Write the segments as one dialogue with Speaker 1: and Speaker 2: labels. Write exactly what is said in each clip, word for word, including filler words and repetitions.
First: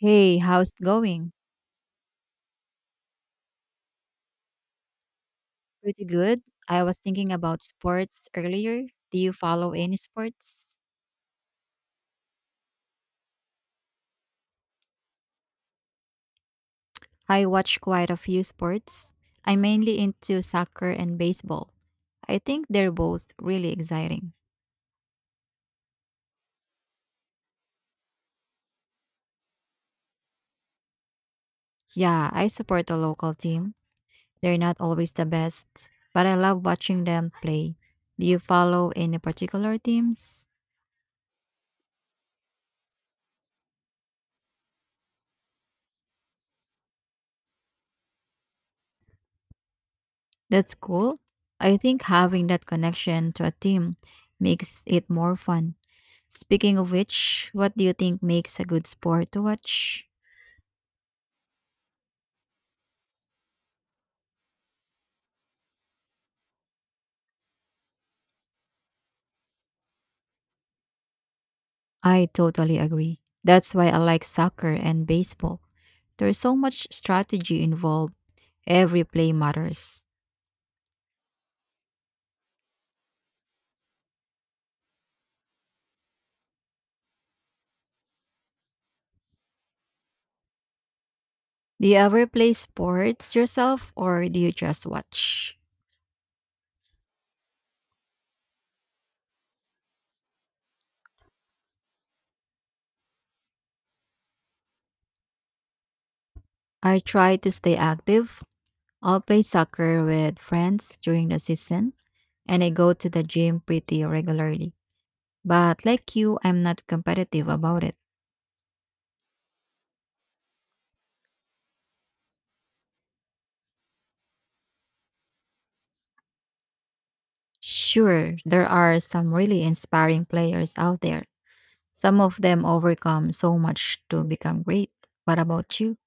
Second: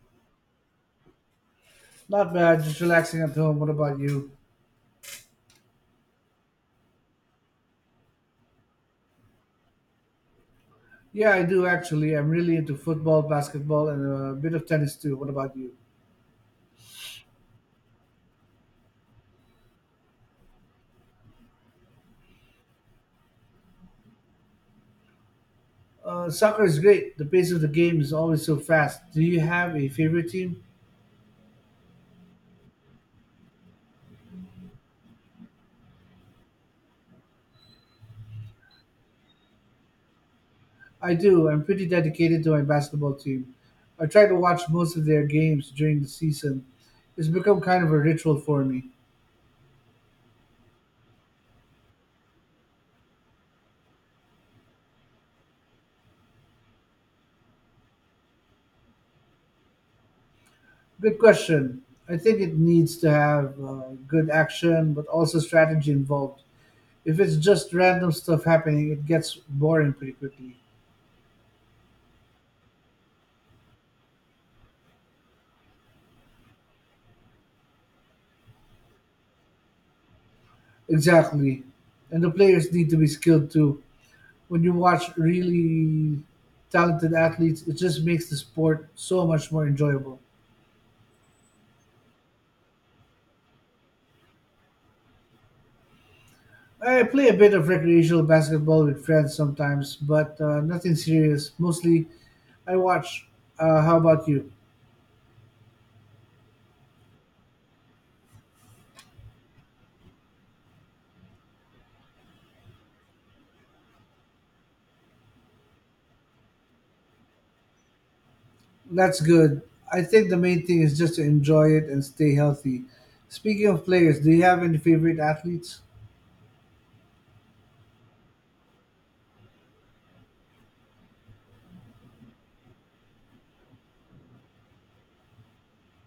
Speaker 1: Hey, how's it going?
Speaker 2: Not bad, just relaxing at home. What about you?
Speaker 1: Pretty good. I was thinking about sports earlier. Do you follow any sports?
Speaker 2: Yeah, I do actually. I'm really into football, basketball, and a bit of tennis too. What about you?
Speaker 1: I watch quite a few sports. I'm mainly into soccer and baseball. I think they're both really exciting.
Speaker 2: Uh, soccer is great. The pace of the game is always so fast. Do you have a favorite team?
Speaker 1: Yeah, I support a local team. They're not always the best, but I love watching them play. Do you follow any particular teams?
Speaker 2: I do. I'm pretty dedicated to my basketball team. I try to watch most of their games during the season. It's become kind of a ritual for me.
Speaker 1: That's cool. I think having that connection to a team makes it more fun. Speaking of which, what do you think makes a good sport to watch?
Speaker 2: Good question. I think it needs to have uh, good action, but also strategy involved. If it's just random stuff happening, it gets boring pretty quickly.
Speaker 1: I totally agree. That's why I like soccer and baseball. There's so much strategy involved, every play matters.
Speaker 2: Exactly. And the players need to be skilled too. When you watch really talented athletes, it just makes the sport so much more enjoyable.
Speaker 1: Do you ever play sports yourself or do you just watch?
Speaker 2: I play a bit of recreational basketball with friends sometimes, but uh, nothing serious. Mostly I watch. Uh, how about you?
Speaker 1: I try to stay active. I'll play soccer with friends during the season and I go to the gym pretty regularly. But like you, I'm not competitive about it.
Speaker 2: That's good. I think the main thing is just to enjoy it and stay healthy. Speaking of players, do you have any favorite athletes?
Speaker 1: Sure, there are some really inspiring players out there. Some of them overcome so much to become great. What about you?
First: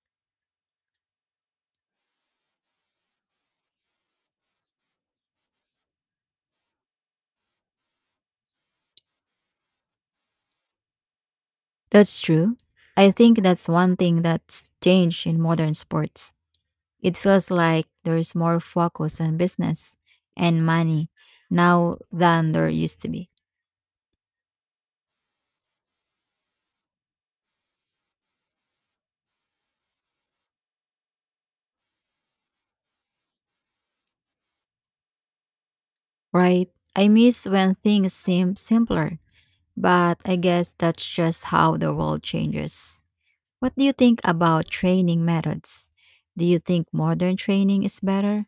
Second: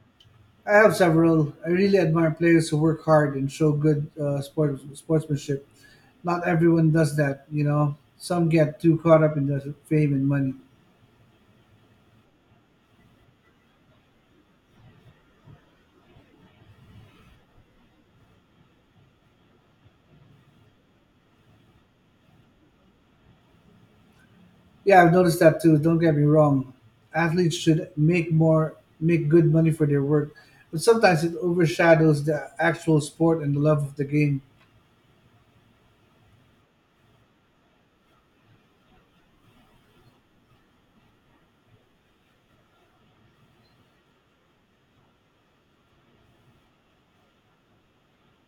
Speaker 2: I have several. I really admire players who work hard and show good uh, sport, sportsmanship. Not everyone does that, you know. Some get too caught up in the fame and money.
Speaker 1: That's true. I think that's one thing that's changed in modern sports. It feels like there's more focus on business and money now than there used to be.
Speaker 2: Yeah, I've noticed that too. Don't get me wrong. Athletes should make more, make good money for their work, but sometimes it overshadows the actual sport and the love of the game.
Speaker 1: Right? I miss when things seem simpler, but I guess that's just how the world changes. What do you think about training methods? Do you think modern training is better?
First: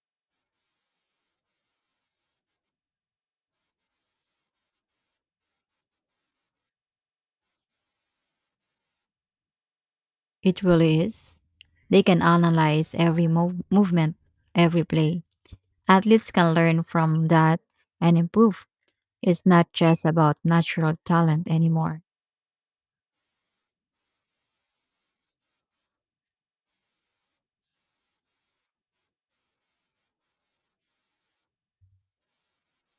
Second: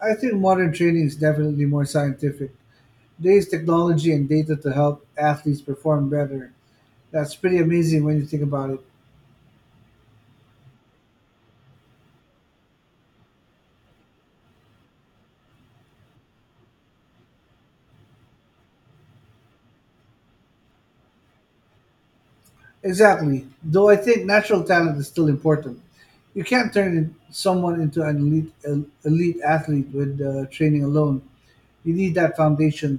Speaker 2: I think modern training is definitely more scientific. There's technology and data to help athletes perform better. That's pretty amazing when you think about it.
Speaker 1: It really is. They can analyze every mov- movement, every play. Athletes can learn from that and improve. It's not just about natural talent anymore.
Speaker 2: Exactly. Though I think natural talent is still important. You can't turn in- someone into an elite el- elite athlete with uh, training alone. You need that foundation.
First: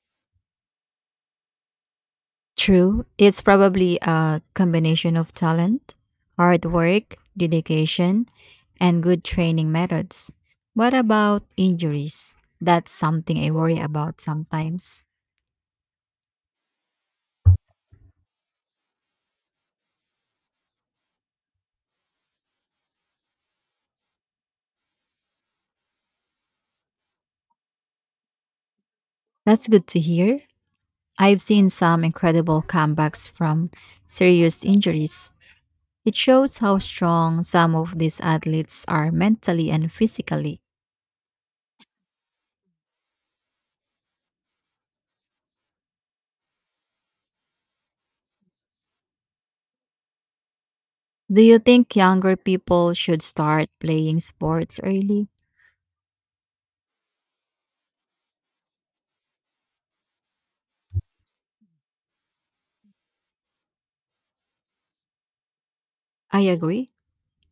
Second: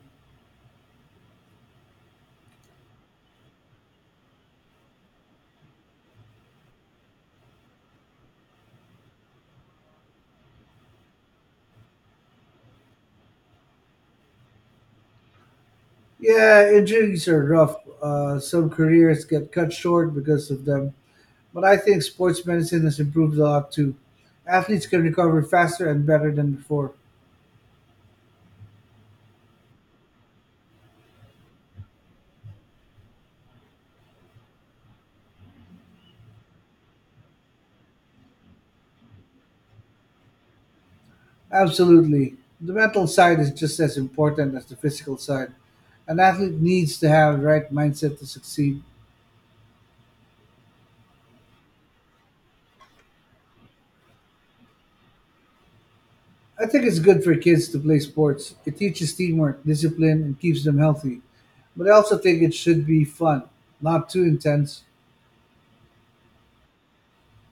Speaker 1: True, it's probably a combination of talent, hard work, dedication, and good training methods. What about injuries? That's something I worry about sometimes.
Speaker 2: Yeah, injuries are rough. Uh, some careers get cut short because of them. But I think sports medicine has improved a lot too. Athletes can recover faster and better than before.
Speaker 1: That's good to hear. I've seen some incredible comebacks from serious injuries. It shows how strong some of these athletes are mentally and physically.
Speaker 2: Absolutely. The mental side is just as important as the physical side. An athlete needs to have the right mindset to succeed.
Speaker 1: Do you think younger people should start playing sports early?
Speaker 2: I think it's good for kids to play sports. It teaches teamwork, discipline, and keeps them healthy. But I also think it should be fun, not too intense.
Speaker 1: I agree.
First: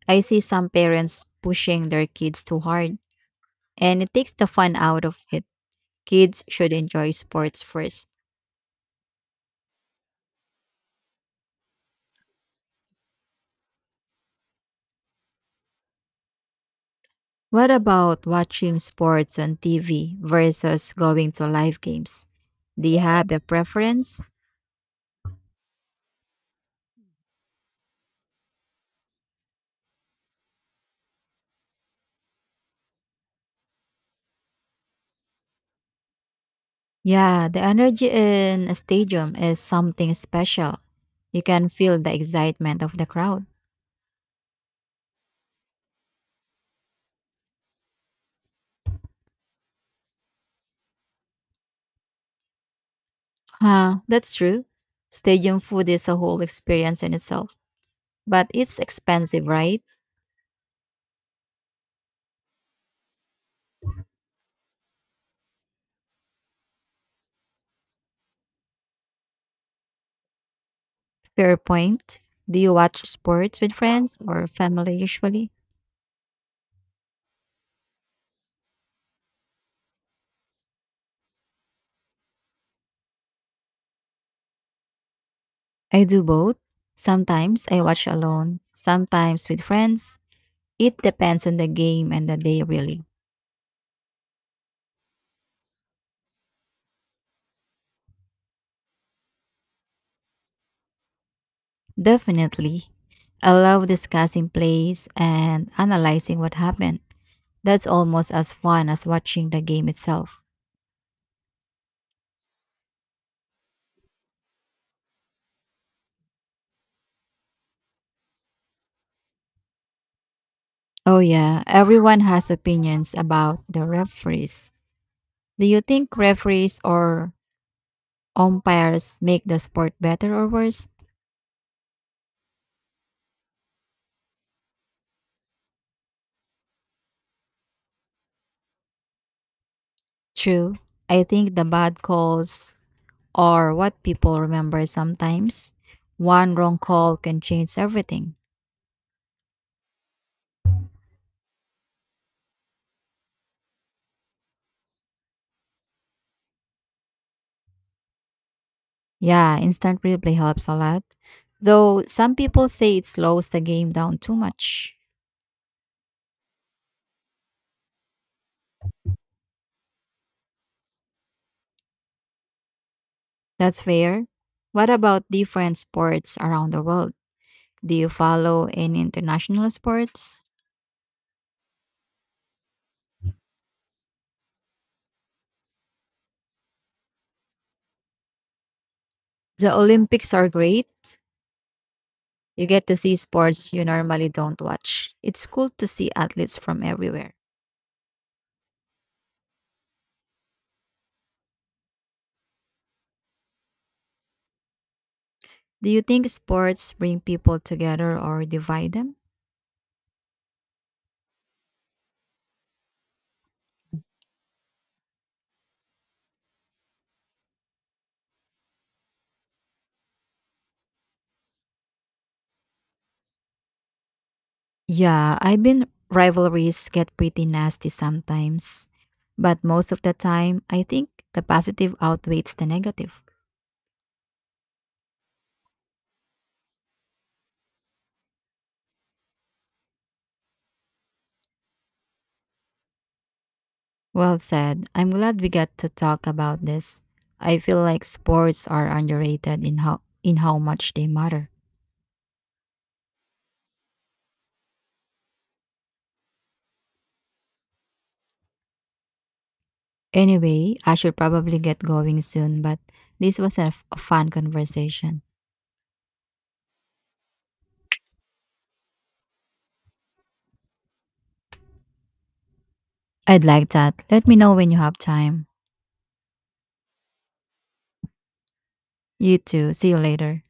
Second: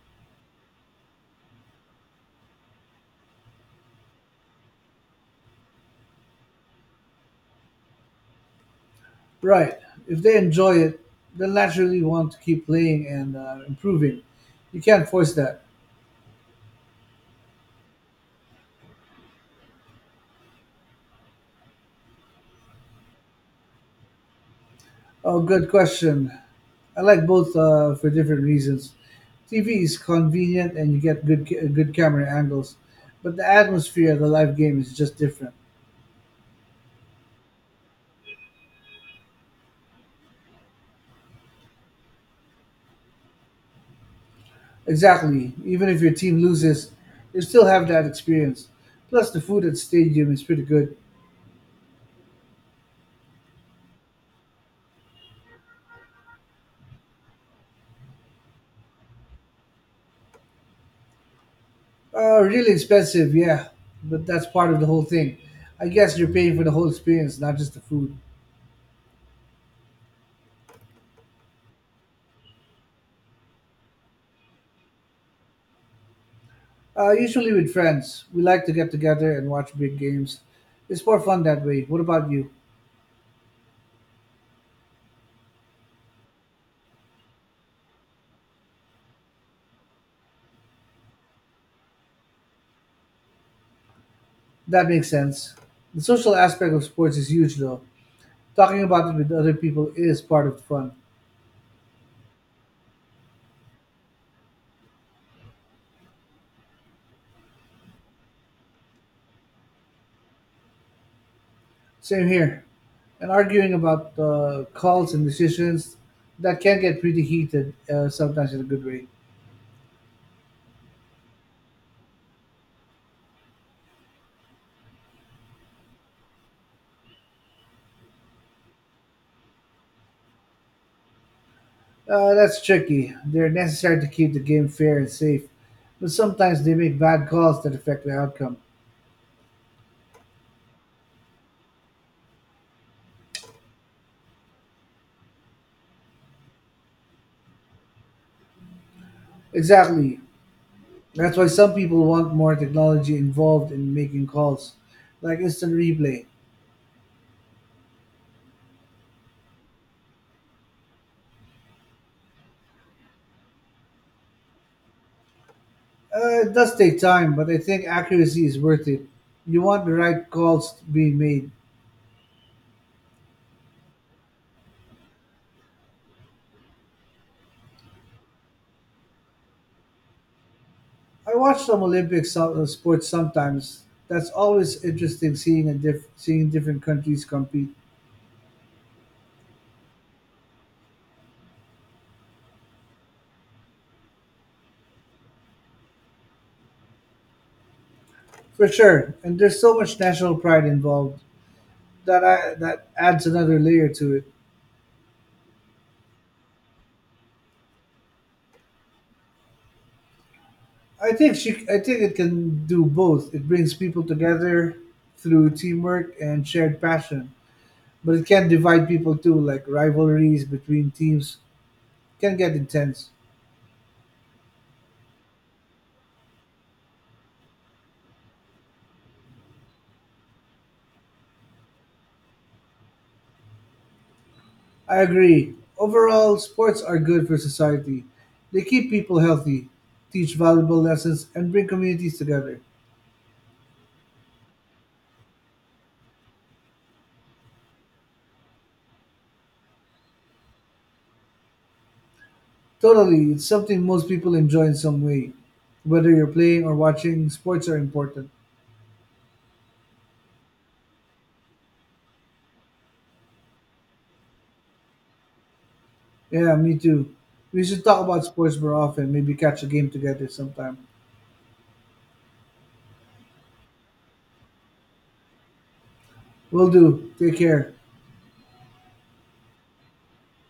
Speaker 1: I see some parents pushing their kids too hard, and it takes the fun out of it. Kids should enjoy sports first.
Speaker 2: Right. If they enjoy it, they'll naturally want to keep playing and uh, improving. You can't force that.
Speaker 1: What about watching sports on T V versus going to live games? Do you have a preference?
Speaker 2: Oh, good question. I like both, uh, for different reasons. T V is convenient and you get good ca- good camera angles, but the atmosphere of the live game is just different.
Speaker 1: Yeah, the energy in a stadium is something special. You can feel the excitement of the crowd.
Speaker 2: Exactly. Even if your team loses, you still have that experience. Plus, the food at the stadium is pretty good.
Speaker 1: Huh, that's true. Stadium food is a whole experience in itself, but it's expensive, right?
Speaker 2: Uh, really expensive, yeah, but that's part of the whole thing. I guess you're paying for the whole experience, not just the food.
Speaker 1: Fair point. Do you watch sports with friends or family usually?
Speaker 2: Uh, usually with friends, we like to get together and watch big games. It's more fun that way. What about you?
Speaker 1: I do both. Sometimes I watch alone, sometimes with friends, it depends on the game and the day, really.
Speaker 2: That makes sense. The social aspect of sports is huge, though. Talking about it with other people is part of the fun.
Speaker 1: Definitely. I love discussing plays and analyzing what happened. That's almost as fun as watching the game itself.
Speaker 2: Same here. And arguing about uh, calls and decisions that can get pretty heated, uh, sometimes in a good way.
Speaker 1: Oh, yeah, everyone has opinions about the referees. Do you think referees or umpires make the sport better or worse?
Speaker 2: Uh, that's tricky. They're necessary to keep the game fair and safe, but sometimes they make bad calls that affect the outcome.
Speaker 1: True. I think the bad calls are what people remember sometimes. One wrong call can change everything.
Speaker 2: Exactly. That's why some people want more technology involved in making calls, like instant replay.
Speaker 1: Yeah, instant replay helps a lot. Though some people say it slows the game down too much.
Speaker 2: Uh, it does take time, but I think accuracy is worth it. You want the right calls being made.
Speaker 1: That's fair. What about different sports around the world? Do you follow any international sports?
Speaker 2: I watch some Olympic so- uh, sports sometimes. That's always interesting seeing a diff- seeing different countries compete.
Speaker 1: The Olympics are great. You get to see sports you normally don't watch. It's cool to see athletes from everywhere.
Speaker 2: For sure, and there's so much national pride involved that I that adds another layer to it.
Speaker 1: Do you think sports bring people together or divide them?
Speaker 2: I think she I think it can do both. It brings people together through teamwork and shared passion, but it can divide people too. Like rivalries between teams can get intense.
Speaker 1: Yeah, I've been rivalries get pretty nasty sometimes, but most of the time, I think the positive outweighs the negative.
Speaker 2: I agree. Overall, sports are good for society. They keep people healthy, teach valuable lessons, and bring communities together.
Speaker 1: Well said. I'm glad we got to talk about this. I feel like sports are underrated in how in how much they matter.
Speaker 2: Totally, it's something most people enjoy in some way. Whether you're playing or watching, sports are important.
Speaker 1: Anyway, I should probably get going soon, but this was a, f- a fun conversation.
Speaker 2: Yeah, me too. We should talk about sports more often, maybe catch a game together sometime.
Speaker 1: I'd like that. Let me know when you have time.
Speaker 2: Will do. Take care.
Speaker 1: You too. See you later.